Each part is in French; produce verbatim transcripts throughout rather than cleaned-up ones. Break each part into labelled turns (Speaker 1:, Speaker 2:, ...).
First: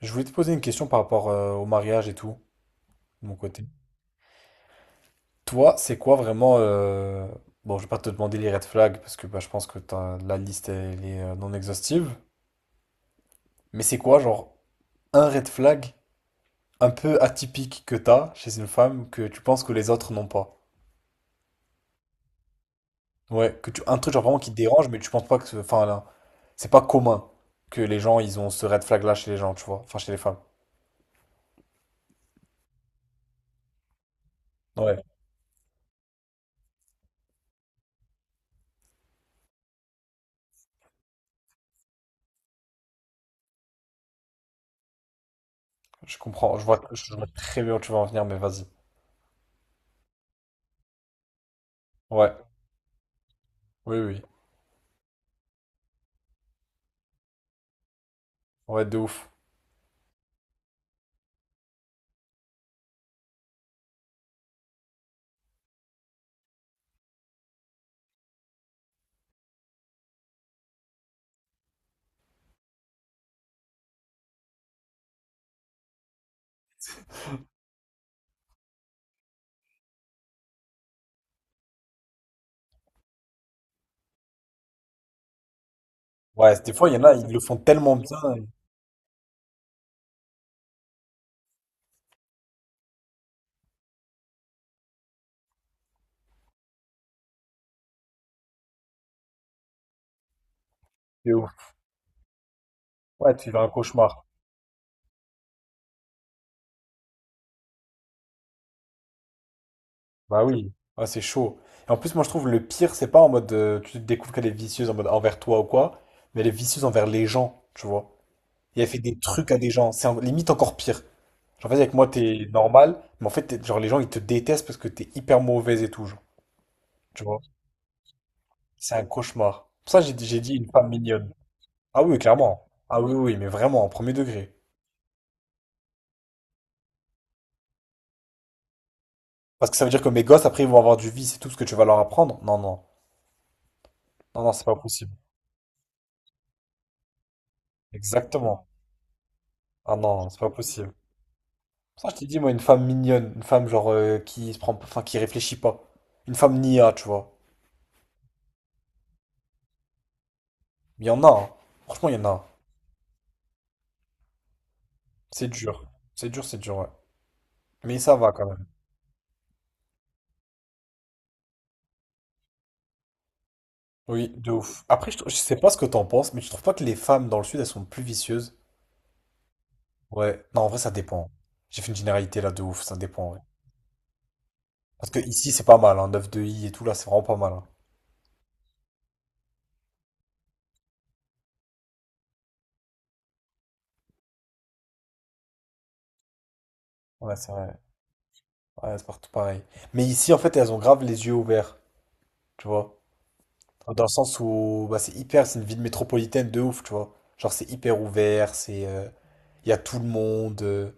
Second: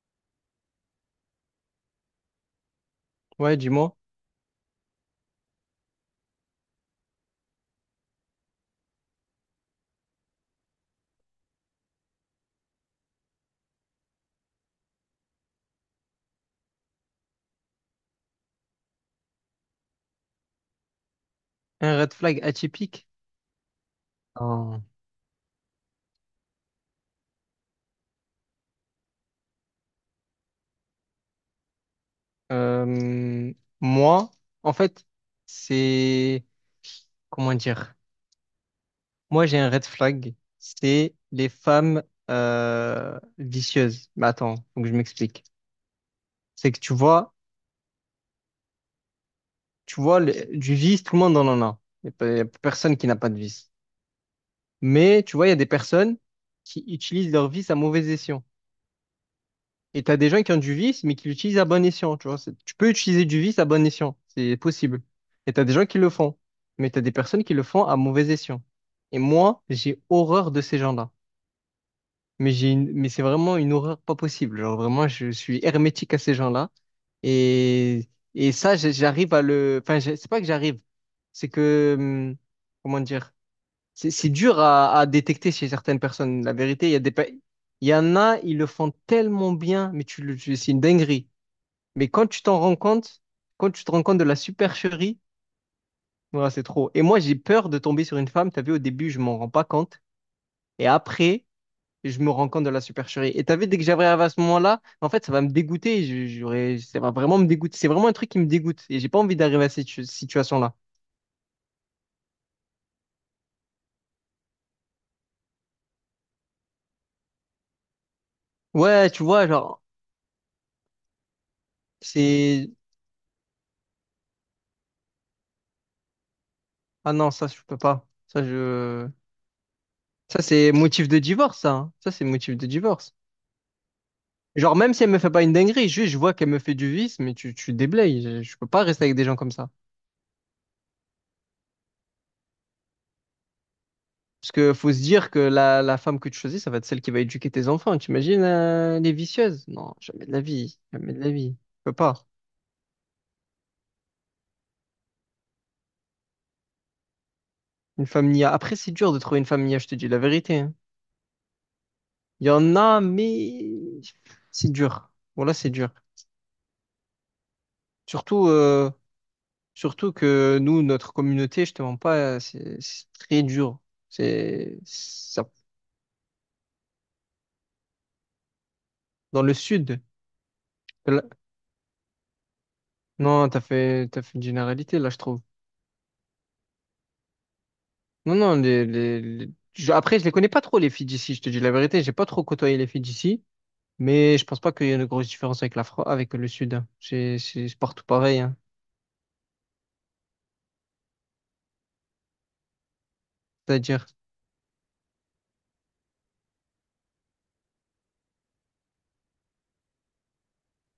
Speaker 1: Je voulais te poser une question par rapport euh, au mariage et tout, de mon
Speaker 2: Ouais,
Speaker 1: côté.
Speaker 2: dis-moi.
Speaker 1: Toi, c'est quoi vraiment... euh, Bon, je vais pas te demander les red flags, parce que bah, je pense que t'as- la liste, elle est euh, non exhaustive. Mais c'est quoi, genre, un red flag un peu atypique que t'as chez une femme que tu penses que les autres n'ont pas?
Speaker 2: Un red flag atypique.
Speaker 1: Ouais, que tu... un truc genre vraiment qui te
Speaker 2: Ah,
Speaker 1: dérange, mais tu penses pas que... ce- Enfin, là, c'est pas commun que les gens, ils ont ce red flag-là chez les gens, tu vois. Enfin, chez les femmes.
Speaker 2: Euh, moi, en
Speaker 1: Ouais,
Speaker 2: fait, c'est... Comment dire? Moi, j'ai un red flag. C'est les femmes euh, vicieuses. Mais attends, faut que je m'explique.
Speaker 1: je comprends. Je
Speaker 2: C'est
Speaker 1: vois,
Speaker 2: que tu
Speaker 1: je vois
Speaker 2: vois,
Speaker 1: très bien où tu vas en venir, mais vas-y.
Speaker 2: tu vois, le- du vice, tout le monde en en a. Il n'y a, pas-
Speaker 1: Ouais,
Speaker 2: Y a personne qui n'a pas de vice.
Speaker 1: oui, oui.
Speaker 2: Mais tu vois, il y a des personnes qui utilisent leur vice à mauvais escient.
Speaker 1: Ouais, de ouf.
Speaker 2: Et t'as des gens qui ont du vice, mais qui l'utilisent à bon escient, tu vois. C'est- Tu peux utiliser du vice à bon escient, c'est possible. Et t'as des gens qui le font, mais t'as des personnes qui le font à mauvais escient. Et moi, j'ai horreur de ces gens-là. Mais j'ai une... mais c'est vraiment une horreur pas possible. Genre vraiment, je suis hermétique à ces gens-là. Et et ça, j'ai- j'arrive à le. Enfin, j'ai- c'est pas que j'arrive, c'est que hum, comment dire. C'est c'est dur à, à détecter chez certaines personnes. La
Speaker 1: Ouais, des
Speaker 2: vérité,
Speaker 1: fois,
Speaker 2: il
Speaker 1: il
Speaker 2: y
Speaker 1: y
Speaker 2: a
Speaker 1: en
Speaker 2: des,
Speaker 1: a,
Speaker 2: pa-
Speaker 1: ils le font
Speaker 2: il y
Speaker 1: tellement
Speaker 2: en
Speaker 1: bien.
Speaker 2: a, ils le font tellement bien, mais tu, le- tu- c'est une dinguerie. Mais quand tu t'en rends compte, quand tu te rends compte de la supercherie, voilà, c'est trop. Et moi, j'ai peur de tomber sur une femme. T'as vu, au début, je m'en rends pas compte. Et
Speaker 1: C'est
Speaker 2: après,
Speaker 1: ouf.
Speaker 2: je me rends compte de la supercherie.
Speaker 1: Ouais,
Speaker 2: Et
Speaker 1: tu
Speaker 2: t'as
Speaker 1: fais
Speaker 2: vu,
Speaker 1: un
Speaker 2: dès que j'arrive
Speaker 1: cauchemar.
Speaker 2: à ce moment-là, en fait, ça va me dégoûter. Je- J'aurais, ça va vraiment me dégoûter. C'est vraiment un truc qui me dégoûte. Et j'ai pas envie d'arriver à cette ch-
Speaker 1: Bah oui.
Speaker 2: situation-là.
Speaker 1: Ah, c'est chaud. Et en plus, moi, je trouve le pire, c'est pas en mode euh, tu découvres qu'elle est vicieuse en mode envers toi ou quoi, mais elle est vicieuse envers les gens, tu vois. Et elle fait
Speaker 2: Ouais,
Speaker 1: des
Speaker 2: tu vois,
Speaker 1: trucs à des
Speaker 2: genre,
Speaker 1: gens. C'est en- limite encore pire. Genre, vas-y, avec moi, t'es
Speaker 2: c'est,
Speaker 1: normal, mais en fait, t'es- genre, les gens, ils te détestent parce que t'es hyper mauvaise et tout, genre.
Speaker 2: ah
Speaker 1: Tu
Speaker 2: non,
Speaker 1: vois.
Speaker 2: ça, je peux pas. Ça,
Speaker 1: C'est un
Speaker 2: je,
Speaker 1: cauchemar. Pour ça, j'ai dit, j'ai
Speaker 2: ça,
Speaker 1: dit une
Speaker 2: c'est
Speaker 1: femme
Speaker 2: motif de
Speaker 1: mignonne.
Speaker 2: divorce, ça, hein.
Speaker 1: Ah
Speaker 2: Ça,
Speaker 1: oui,
Speaker 2: c'est motif de
Speaker 1: clairement. Ah oui,
Speaker 2: divorce.
Speaker 1: oui, oui, mais vraiment, en premier degré.
Speaker 2: Genre, même si elle me fait pas une dinguerie, juste je vois qu'elle me fait du vice, mais tu, tu déblayes. Je, je peux pas rester avec des gens comme ça.
Speaker 1: Parce que ça veut dire que mes gosses, après, ils vont avoir du vice et tout ce que tu vas leur apprendre. Non, non. Non, non,
Speaker 2: Parce
Speaker 1: c'est
Speaker 2: que
Speaker 1: pas
Speaker 2: faut se
Speaker 1: possible.
Speaker 2: dire que la, la femme que tu choisis, ça va être celle qui va éduquer tes enfants. T'imagines,
Speaker 1: Exactement.
Speaker 2: euh, les vicieuses? Non,
Speaker 1: Ah
Speaker 2: jamais
Speaker 1: non,
Speaker 2: de
Speaker 1: c'est
Speaker 2: la
Speaker 1: pas
Speaker 2: vie.
Speaker 1: possible.
Speaker 2: Jamais de la vie. Je peux
Speaker 1: Ça,
Speaker 2: pas.
Speaker 1: je t'ai dit, moi, une femme mignonne, une femme genre euh, qui se prend, enfin, qui réfléchit pas. Une femme nia, tu vois.
Speaker 2: Une femme nia. Après, c'est dur de trouver une femme nia, je te dis la vérité, hein.
Speaker 1: Il y en a, hein. Franchement, il y en a.
Speaker 2: Il y en a, mais c'est dur.
Speaker 1: C'est
Speaker 2: Voilà, c'est
Speaker 1: dur.
Speaker 2: dur.
Speaker 1: C'est dur, c'est dur, ouais. Mais ça va quand
Speaker 2: Surtout,
Speaker 1: même.
Speaker 2: euh, Surtout que nous, notre communauté, je te mens pas, c'est c'est très dur.
Speaker 1: Oui, de
Speaker 2: C'est
Speaker 1: ouf. Après, je, trou- je
Speaker 2: ça.
Speaker 1: sais pas ce que t'en penses, mais tu trouves pas que les femmes dans le sud, elles sont plus vicieuses?
Speaker 2: Dans le sud.
Speaker 1: Ouais. Non, en vrai, ça
Speaker 2: là-
Speaker 1: dépend. J'ai fait une généralité là de ouf, ça dépend, ouais.
Speaker 2: Non, t'as fait, t'as fait une généralité,
Speaker 1: Parce
Speaker 2: là, je
Speaker 1: que
Speaker 2: trouve.
Speaker 1: ici, c'est pas mal, hein. neuf de i et tout, là, c'est vraiment pas mal, hein.
Speaker 2: Non, non, les, les, les- je- après, je les connais pas trop, les filles d'ici, je te dis la vérité. J'ai pas trop côtoyé les filles d'ici, mais je pense pas qu'il y ait une grosse différence avec la Fran- avec le sud, hein.
Speaker 1: Ouais,
Speaker 2: C'est
Speaker 1: c'est
Speaker 2: c'est-
Speaker 1: vrai.
Speaker 2: c'est partout pareil, hein.
Speaker 1: Ouais, c'est partout pareil. Mais ici, en fait, elles ont grave les yeux ouverts, tu vois. Dans
Speaker 2: C'est-à-dire.
Speaker 1: le sens où bah, c'est hyper, c'est une ville métropolitaine de ouf, tu vois. Genre c'est hyper ouvert, c'est euh, il y a tout le monde, euh,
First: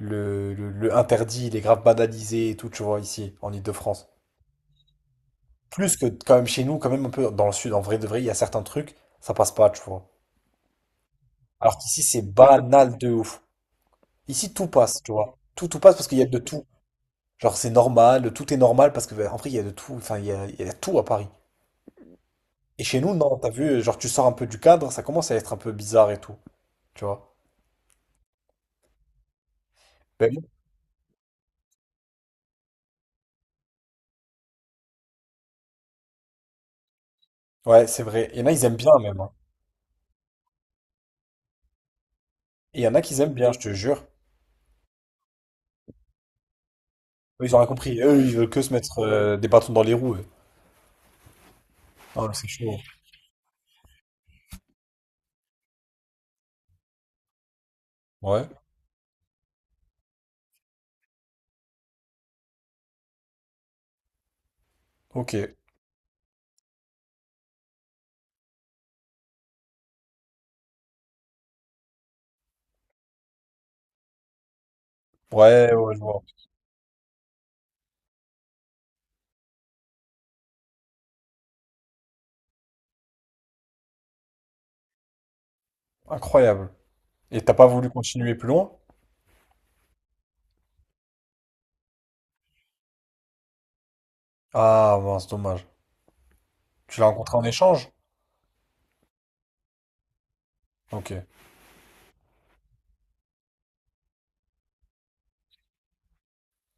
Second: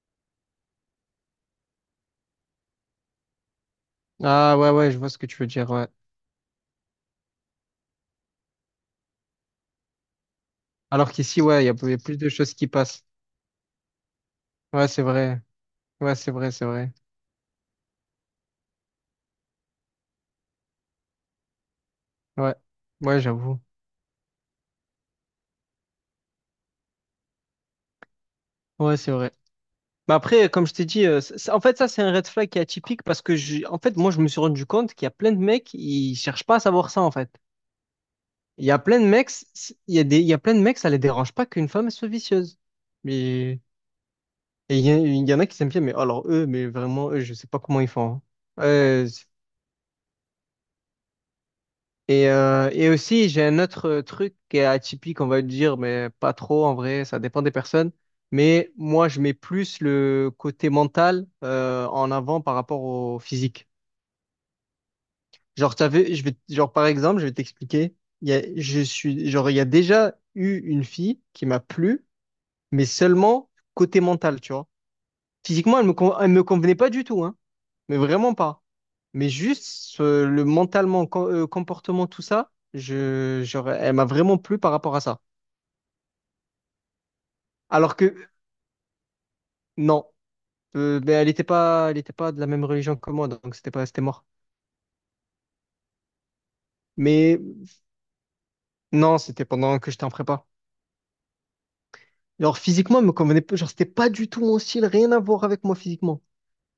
Speaker 1: le, le, le interdit, il est grave banalisé et tout, tu vois, ici, en Île-de-France.
Speaker 2: Ah, ouais, ouais, je vois ce que tu veux dire, ouais.
Speaker 1: Plus que quand même chez nous, quand même un peu dans le sud, en vrai de vrai, il y a certains trucs, ça passe pas, tu vois.
Speaker 2: Alors qu'ici, ouais, il y a
Speaker 1: Alors
Speaker 2: il y a
Speaker 1: qu'ici
Speaker 2: plus
Speaker 1: c'est
Speaker 2: de choses qui
Speaker 1: banal
Speaker 2: passent.
Speaker 1: de ouf. Ici tout
Speaker 2: Ouais, c'est
Speaker 1: passe, tu vois.
Speaker 2: vrai.
Speaker 1: Tout, tout passe parce
Speaker 2: Ouais,
Speaker 1: qu'il y a
Speaker 2: c'est
Speaker 1: de
Speaker 2: vrai,
Speaker 1: tout.
Speaker 2: c'est vrai.
Speaker 1: Genre c'est normal, tout est normal parce que bah, en vrai il y a de tout, enfin il y a, il y a tout à Paris.
Speaker 2: Ouais,
Speaker 1: Et chez nous,
Speaker 2: ouais,
Speaker 1: non, t'as
Speaker 2: j'avoue.
Speaker 1: vu, genre tu sors un peu du cadre, ça commence à être un peu bizarre et tout, tu vois.
Speaker 2: Ouais, c'est vrai. Mais après,
Speaker 1: Ben,
Speaker 2: comme je t'ai dit, euh, ça- en fait, ça, c'est un red flag qui est atypique parce que, je- en fait, moi, je me suis rendu compte qu'il y a plein de mecs, ils cherchent pas à savoir ça, en fait.
Speaker 1: ouais, c'est vrai. Il y en a, ils
Speaker 2: Il y
Speaker 1: aiment
Speaker 2: a
Speaker 1: bien
Speaker 2: plein de
Speaker 1: même,
Speaker 2: mecs,
Speaker 1: hein.
Speaker 2: c- il y a des, il y a plein de mecs, ça les dérange pas qu'une femme soit vicieuse.
Speaker 1: Et il y en a qui aiment bien, je
Speaker 2: Mais,
Speaker 1: te jure.
Speaker 2: et il y, a- il y en a qui s'aiment bien, mais alors eux, mais vraiment, eux, je
Speaker 1: Eux,
Speaker 2: sais
Speaker 1: ils ont
Speaker 2: pas
Speaker 1: rien
Speaker 2: comment ils
Speaker 1: compris.
Speaker 2: font,
Speaker 1: Eux,
Speaker 2: hein.
Speaker 1: ils veulent que se mettre
Speaker 2: Euh, c'est-
Speaker 1: euh, des bâtons dans les roues, eux.
Speaker 2: et,
Speaker 1: Ah, c'est
Speaker 2: euh,
Speaker 1: chaud.
Speaker 2: et aussi, j'ai un autre euh, truc qui est atypique, on va dire, mais pas trop, en vrai, ça dépend des personnes.
Speaker 1: Ouais.
Speaker 2: Mais moi, je mets plus le côté mental, euh, en avant par rapport au physique.
Speaker 1: Ok.
Speaker 2: Genre, t'avais, je vais, genre, par exemple, je vais t'expliquer. Il y a, je suis, genre, il y a déjà eu une fille qui m'a plu, mais seulement côté mental, tu vois.
Speaker 1: Ouais,
Speaker 2: Physiquement, elle me,
Speaker 1: ouais, je
Speaker 2: con-
Speaker 1: vois.
Speaker 2: elle me convenait pas du tout, hein, mais vraiment pas. Mais juste, euh, le mentalement, com- euh, comportement, tout ça, je, genre, elle m'a vraiment plu par rapport à ça.
Speaker 1: Incroyable. Et t'as pas voulu
Speaker 2: Alors que,
Speaker 1: continuer plus loin?
Speaker 2: non, euh, ben, elle était pas, elle était pas de la même religion que moi, donc c'était pas, c'était mort.
Speaker 1: Ah, mince, dommage. Tu l'as rencontré
Speaker 2: Mais
Speaker 1: en échange?
Speaker 2: non, c'était pendant que j'étais en prépa.
Speaker 1: Ok.
Speaker 2: Genre physiquement, elle me convenait pas. Genre, c'était pas du tout mon style, rien à voir avec moi physiquement.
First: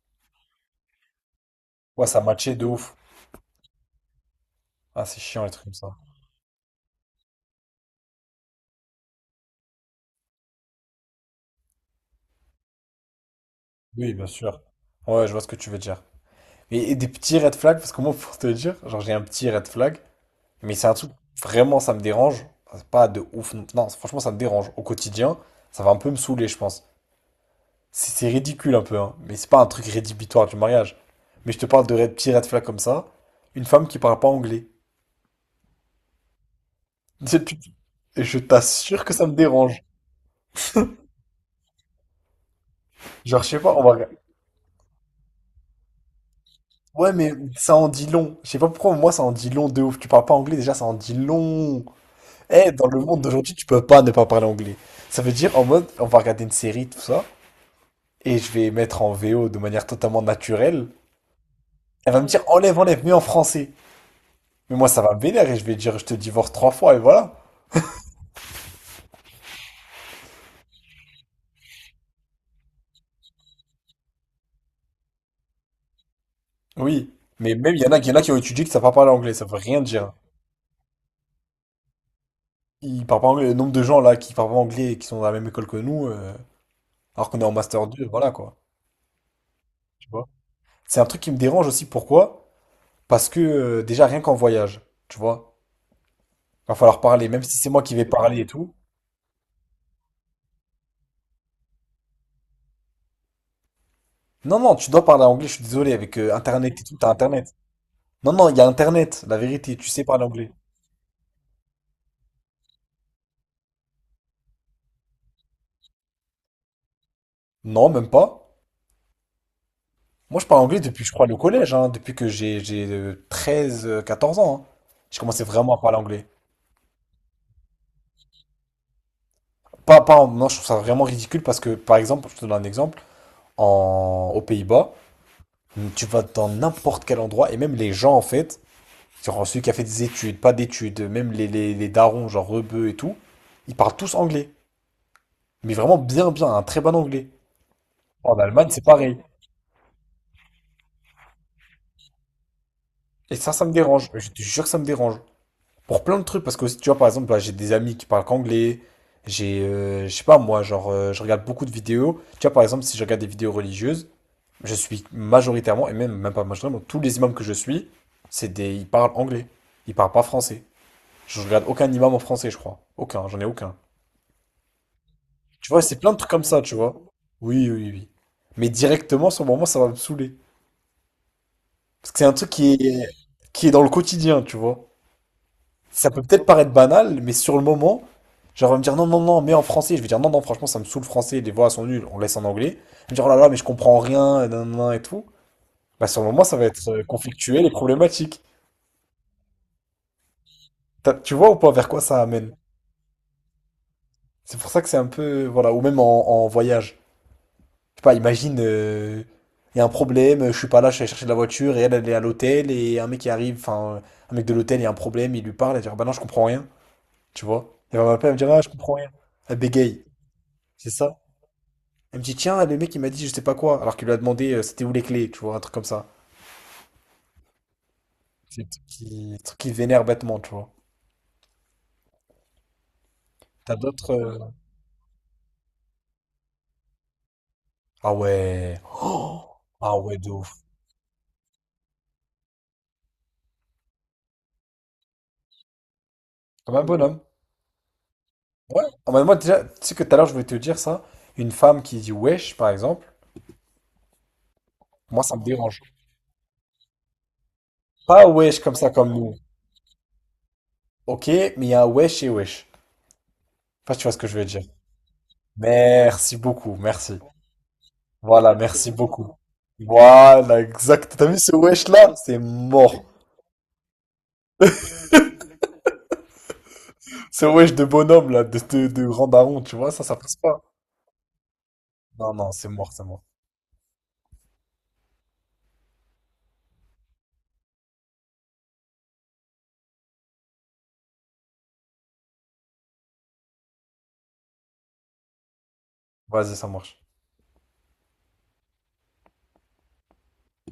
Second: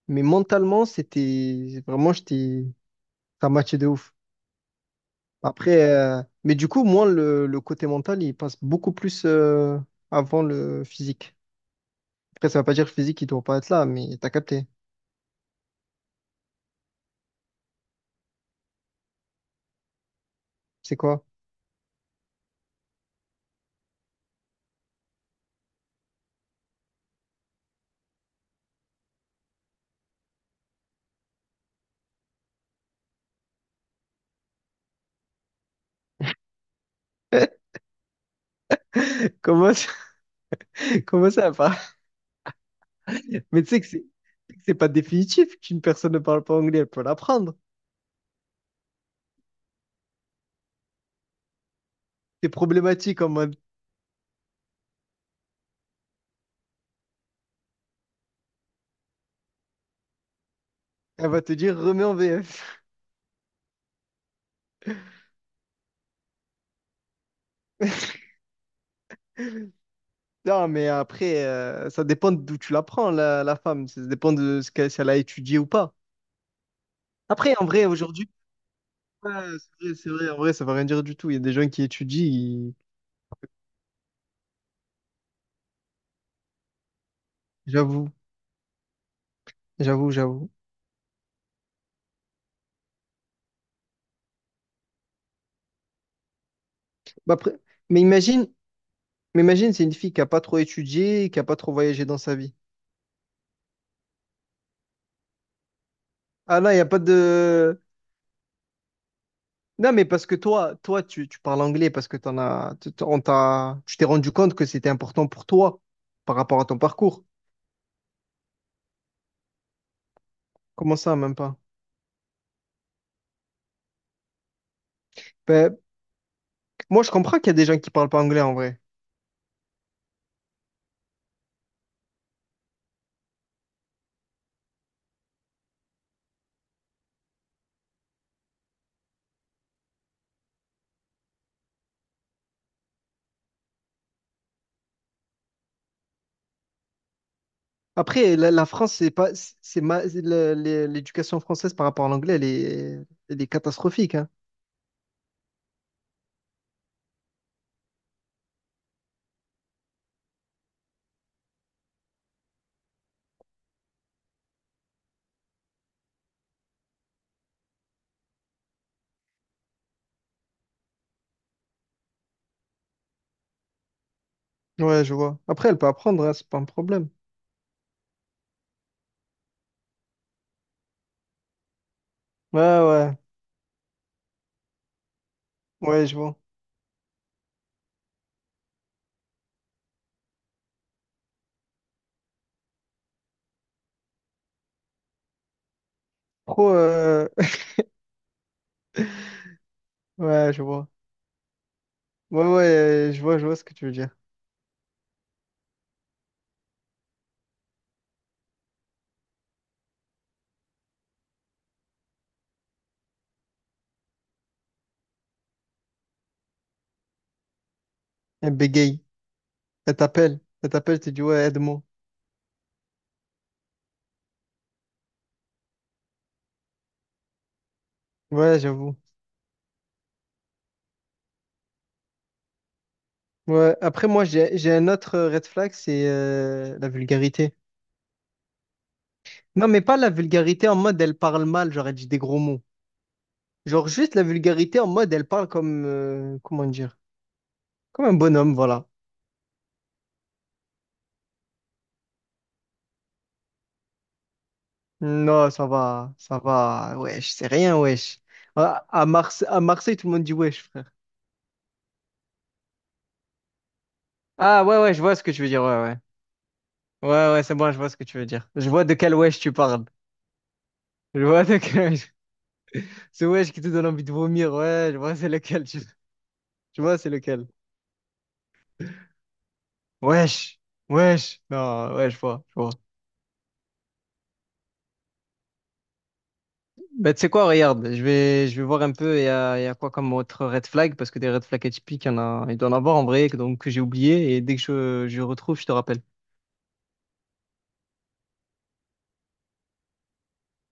Speaker 2: Mais mentalement, c'était
Speaker 1: Ouais,
Speaker 2: vraiment,
Speaker 1: ça matchait de
Speaker 2: j'étais,
Speaker 1: ouf.
Speaker 2: ça matchait de ouf.
Speaker 1: Ah, c'est chiant les trucs comme
Speaker 2: Après,
Speaker 1: ça.
Speaker 2: euh, mais du coup, moi, le, le côté mental, il passe beaucoup plus euh, avant le physique. Après, ça veut pas dire que le physique, il doit pas être là,
Speaker 1: Oui,
Speaker 2: mais
Speaker 1: bien
Speaker 2: t'as
Speaker 1: sûr.
Speaker 2: capté.
Speaker 1: Ouais, je vois ce que tu veux dire. Et, et des petits red flags, parce que moi, pour te dire, genre, j'ai un petit red flag. Mais c'est un
Speaker 2: C'est
Speaker 1: truc,
Speaker 2: quoi?
Speaker 1: vraiment, ça me dérange. C'est pas de ouf. Non, non, franchement, ça me dérange. Au quotidien, ça va un peu me saouler, je pense. C'est c'est ridicule un peu, hein. Mais c'est pas un truc rédhibitoire du mariage. Mais je te parle de red- petits red flags comme ça. Une femme qui parle pas anglais. C'est plus- Et je t'assure que ça me
Speaker 2: Comment
Speaker 1: dérange.
Speaker 2: ça, comment ça va?
Speaker 1: Genre, je sais
Speaker 2: Mais tu
Speaker 1: pas,
Speaker 2: sais
Speaker 1: on
Speaker 2: que c'est
Speaker 1: va...
Speaker 2: que c'est pas définitif qu'une personne ne parle pas anglais, elle peut
Speaker 1: Ouais, mais
Speaker 2: l'apprendre.
Speaker 1: ça en dit long. Je sais pas pourquoi, moi, ça en dit long de ouf. Tu parles pas anglais, déjà, ça en dit long.
Speaker 2: C'est
Speaker 1: Eh, dans le monde
Speaker 2: problématique en
Speaker 1: d'aujourd'hui,
Speaker 2: mode,
Speaker 1: tu peux pas ne pas parler anglais. Ça veut dire, en mode, on va regarder une série, tout ça, et je vais mettre en V O de manière totalement naturelle,
Speaker 2: elle va te dire remets
Speaker 1: elle
Speaker 2: en
Speaker 1: va me dire enlève,
Speaker 2: V F.
Speaker 1: enlève, mets en français. Mais moi, ça va me vénère et je vais dire je te divorce trois fois et voilà.
Speaker 2: Non, mais après, euh, ça dépend d'où tu la prends, la, la femme. Ça dépend de ce qu'elle, si elle a étudié ou pas.
Speaker 1: Oui.
Speaker 2: Après,
Speaker 1: Mais
Speaker 2: en
Speaker 1: même, il
Speaker 2: vrai,
Speaker 1: y en a, il y en a qui
Speaker 2: aujourd'hui,
Speaker 1: ont étudié qui ne savent pas parler
Speaker 2: ouais,
Speaker 1: anglais, ça veut rien
Speaker 2: c'est vrai, c'est
Speaker 1: dire.
Speaker 2: vrai, en vrai, ça veut rien dire du tout. Il y a des gens qui étudient, ils-
Speaker 1: Ils parlent pas anglais. Le nombre de gens là qui parlent pas anglais et qui sont dans la même école que nous, euh, alors qu'on est en Master deux,
Speaker 2: j'avoue,
Speaker 1: voilà quoi.
Speaker 2: j'avoue, j'avoue.
Speaker 1: C'est un truc qui me dérange aussi. Pourquoi? Parce que euh, déjà, rien qu'en voyage, tu vois, va falloir parler,
Speaker 2: Bah,
Speaker 1: même
Speaker 2: après,
Speaker 1: si c'est moi qui
Speaker 2: mais
Speaker 1: vais parler et
Speaker 2: imagine,
Speaker 1: tout.
Speaker 2: mais imagine, c'est une fille qui a pas trop étudié, qui a pas trop voyagé dans sa vie.
Speaker 1: Non, non, tu dois parler anglais, je suis désolé, avec euh,
Speaker 2: Ah là, il
Speaker 1: Internet
Speaker 2: n'y
Speaker 1: et
Speaker 2: a
Speaker 1: tout,
Speaker 2: pas
Speaker 1: t'as Internet.
Speaker 2: de...
Speaker 1: Non, non, il y a Internet, la vérité, tu
Speaker 2: Non,
Speaker 1: sais
Speaker 2: mais
Speaker 1: parler
Speaker 2: parce que
Speaker 1: anglais.
Speaker 2: toi, toi, tu, tu parles anglais parce que t'en as, t- t- on t'a, tu t'es rendu compte que c'était important pour toi par rapport à ton parcours.
Speaker 1: Non, même pas. Moi, je parle anglais
Speaker 2: Comment
Speaker 1: depuis, je
Speaker 2: ça,
Speaker 1: crois,
Speaker 2: même
Speaker 1: le
Speaker 2: pas?
Speaker 1: collège, hein, depuis que j'ai j'ai euh, treize, euh, quatorze ans, hein. J'ai commencé vraiment
Speaker 2: Ben,
Speaker 1: à parler anglais.
Speaker 2: moi, je comprends qu'il y a des gens qui parlent pas anglais en vrai.
Speaker 1: Pas, pas, en- Non, je trouve ça vraiment ridicule parce que, par exemple, je te donne un exemple, en, aux Pays-Bas, hmm, tu vas dans n'importe quel endroit et même les gens, en fait, genre celui qui a fait des études, pas d'études, même les, les, les darons, genre rebeux et tout, ils parlent tous anglais. Mais vraiment bien, bien, un très bon anglais.
Speaker 2: Après,
Speaker 1: En
Speaker 2: la, la
Speaker 1: Allemagne, c'est
Speaker 2: France, c'est
Speaker 1: pareil.
Speaker 2: pas, c'est ma- le- le- l'éducation française par rapport à l'anglais, elle est,
Speaker 1: Et
Speaker 2: elle est
Speaker 1: ça, ça me dérange.
Speaker 2: catastrophique,
Speaker 1: Je
Speaker 2: hein.
Speaker 1: te jure que ça me dérange. Pour plein de trucs, parce que aussi, tu vois, par exemple, bah, j'ai des amis qui parlent qu'anglais, j'ai, euh, je sais pas, moi, genre, euh, je regarde beaucoup de vidéos. Tu vois, par exemple, si je regarde des vidéos religieuses, je suis majoritairement, et même, même pas majoritairement, tous les imams que je suis, c'est des, ils parlent anglais, ils parlent pas français. Je regarde aucun imam en français, je crois. Aucun, j'en ai aucun.
Speaker 2: Ouais, je vois.
Speaker 1: Tu
Speaker 2: Après, elle
Speaker 1: vois,
Speaker 2: peut
Speaker 1: c'est plein de
Speaker 2: apprendre,
Speaker 1: trucs
Speaker 2: hein,
Speaker 1: comme
Speaker 2: c'est pas
Speaker 1: ça,
Speaker 2: un
Speaker 1: tu vois.
Speaker 2: problème.
Speaker 1: Oui, oui, oui, oui. Mais directement, sur le moment, ça va me saouler. Parce que c'est un truc
Speaker 2: Ouais,
Speaker 1: qui est,
Speaker 2: ouais,
Speaker 1: qui est dans le quotidien, tu vois.
Speaker 2: ouais,
Speaker 1: Ça
Speaker 2: je
Speaker 1: peut
Speaker 2: vois.
Speaker 1: peut-être paraître banal, mais sur le moment, genre, elle va me dire non, non, non, mais en français. Je vais dire non, non, franchement, ça me saoule le français, les voix sont nulles, on laisse en anglais. Elle me dire oh là là, mais je comprends rien, et nan, nan, nan, et tout. Bah, sur le moment, ça va
Speaker 2: Trop,
Speaker 1: être euh,
Speaker 2: euh,
Speaker 1: conflictuel et problématique.
Speaker 2: ouais, je vois.
Speaker 1: T'as- Tu vois ou pas vers quoi ça
Speaker 2: Ouais,
Speaker 1: amène?
Speaker 2: ouais, euh, je vois, je vois ce que tu veux dire.
Speaker 1: C'est pour ça que c'est un peu, voilà, ou même en, en voyage. Je sais pas, imagine, euh, il y a un problème, je suis pas là, je suis allé chercher de la voiture, et elle, elle est à l'hôtel, et un mec qui arrive, enfin, un mec de l'hôtel, il y a un problème, il lui parle, elle dit, ah bah non, je comprends rien, tu vois. Elle va m'appeler, elle me dire,
Speaker 2: Elle
Speaker 1: ah, je comprends
Speaker 2: bégaye,
Speaker 1: rien. Elle
Speaker 2: elle
Speaker 1: bégaye,
Speaker 2: t'appelle, elle
Speaker 1: c'est
Speaker 2: t'appelle, tu
Speaker 1: ça?
Speaker 2: dis ouais, aide-moi.
Speaker 1: Elle me dit, tiens, le mec, il m'a dit je sais pas quoi, alors qu'il lui a demandé euh, c'était où les clés, tu vois, un truc comme ça.
Speaker 2: Ouais,
Speaker 1: C'est un truc
Speaker 2: j'avoue.
Speaker 1: qui, un truc qui vénère bêtement, tu vois. T'as
Speaker 2: Ouais. Après,
Speaker 1: d'autres.
Speaker 2: moi,
Speaker 1: euh,
Speaker 2: j'ai, j'ai un autre euh, red flag, c'est euh, la vulgarité.
Speaker 1: Ah ouais. Oh.
Speaker 2: Non, mais pas
Speaker 1: Ah
Speaker 2: la
Speaker 1: ouais, de ouf.
Speaker 2: vulgarité en mode elle parle mal, j'aurais dit des gros mots. Genre juste la vulgarité en mode elle parle comme euh, comment
Speaker 1: Comme un
Speaker 2: dire?
Speaker 1: bonhomme.
Speaker 2: Comme un bonhomme,
Speaker 1: Ouais.
Speaker 2: voilà.
Speaker 1: Ah bah, moi, déjà, tu sais que tout à l'heure, je voulais te dire ça. Une femme qui dit wesh, par exemple, moi, ça me
Speaker 2: Non, ça
Speaker 1: dérange.
Speaker 2: va, ça va. Wesh, c'est rien, wesh.
Speaker 1: Pas wesh comme
Speaker 2: À,
Speaker 1: ça,
Speaker 2: à
Speaker 1: comme nous.
Speaker 2: Marse- à Marseille, tout le monde dit wesh, frère.
Speaker 1: Ok, mais il y a un wesh et wesh. Enfin, tu vois ce que je veux dire.
Speaker 2: Ah ouais, ouais, je vois ce que tu veux dire, ouais, ouais.
Speaker 1: Merci beaucoup,
Speaker 2: Ouais,
Speaker 1: merci.
Speaker 2: ouais, c'est bon, je vois ce que tu veux dire.
Speaker 1: Voilà,
Speaker 2: Je vois
Speaker 1: merci
Speaker 2: de quel
Speaker 1: beaucoup.
Speaker 2: wesh tu parles.
Speaker 1: Voilà, exact.
Speaker 2: Je
Speaker 1: T'as vu
Speaker 2: vois
Speaker 1: ce
Speaker 2: de
Speaker 1: wesh
Speaker 2: quel
Speaker 1: là? C'est mort.
Speaker 2: ce wesh qui te donne envie de vomir, ouais, je vois c'est lequel tu... Je vois c'est
Speaker 1: Ce
Speaker 2: lequel.
Speaker 1: wesh de bonhomme, là, de, de, de grand daron, tu vois, ça, ça passe
Speaker 2: Wesh,
Speaker 1: pas.
Speaker 2: wesh. Non, ouais, je
Speaker 1: Non,
Speaker 2: vois,
Speaker 1: non,
Speaker 2: je
Speaker 1: c'est
Speaker 2: vois.
Speaker 1: mort, c'est mort.
Speaker 2: Ben, tu sais quoi, regarde, je vais, je vais voir un peu, il y a, il y a quoi comme autre red flag, parce que des red flags atypiques, il y en a, il doit en avoir en vrai, que- donc que j'ai oublié, et dès que je, je retrouve, je te rappelle.
Speaker 1: Vas-y, ça marche.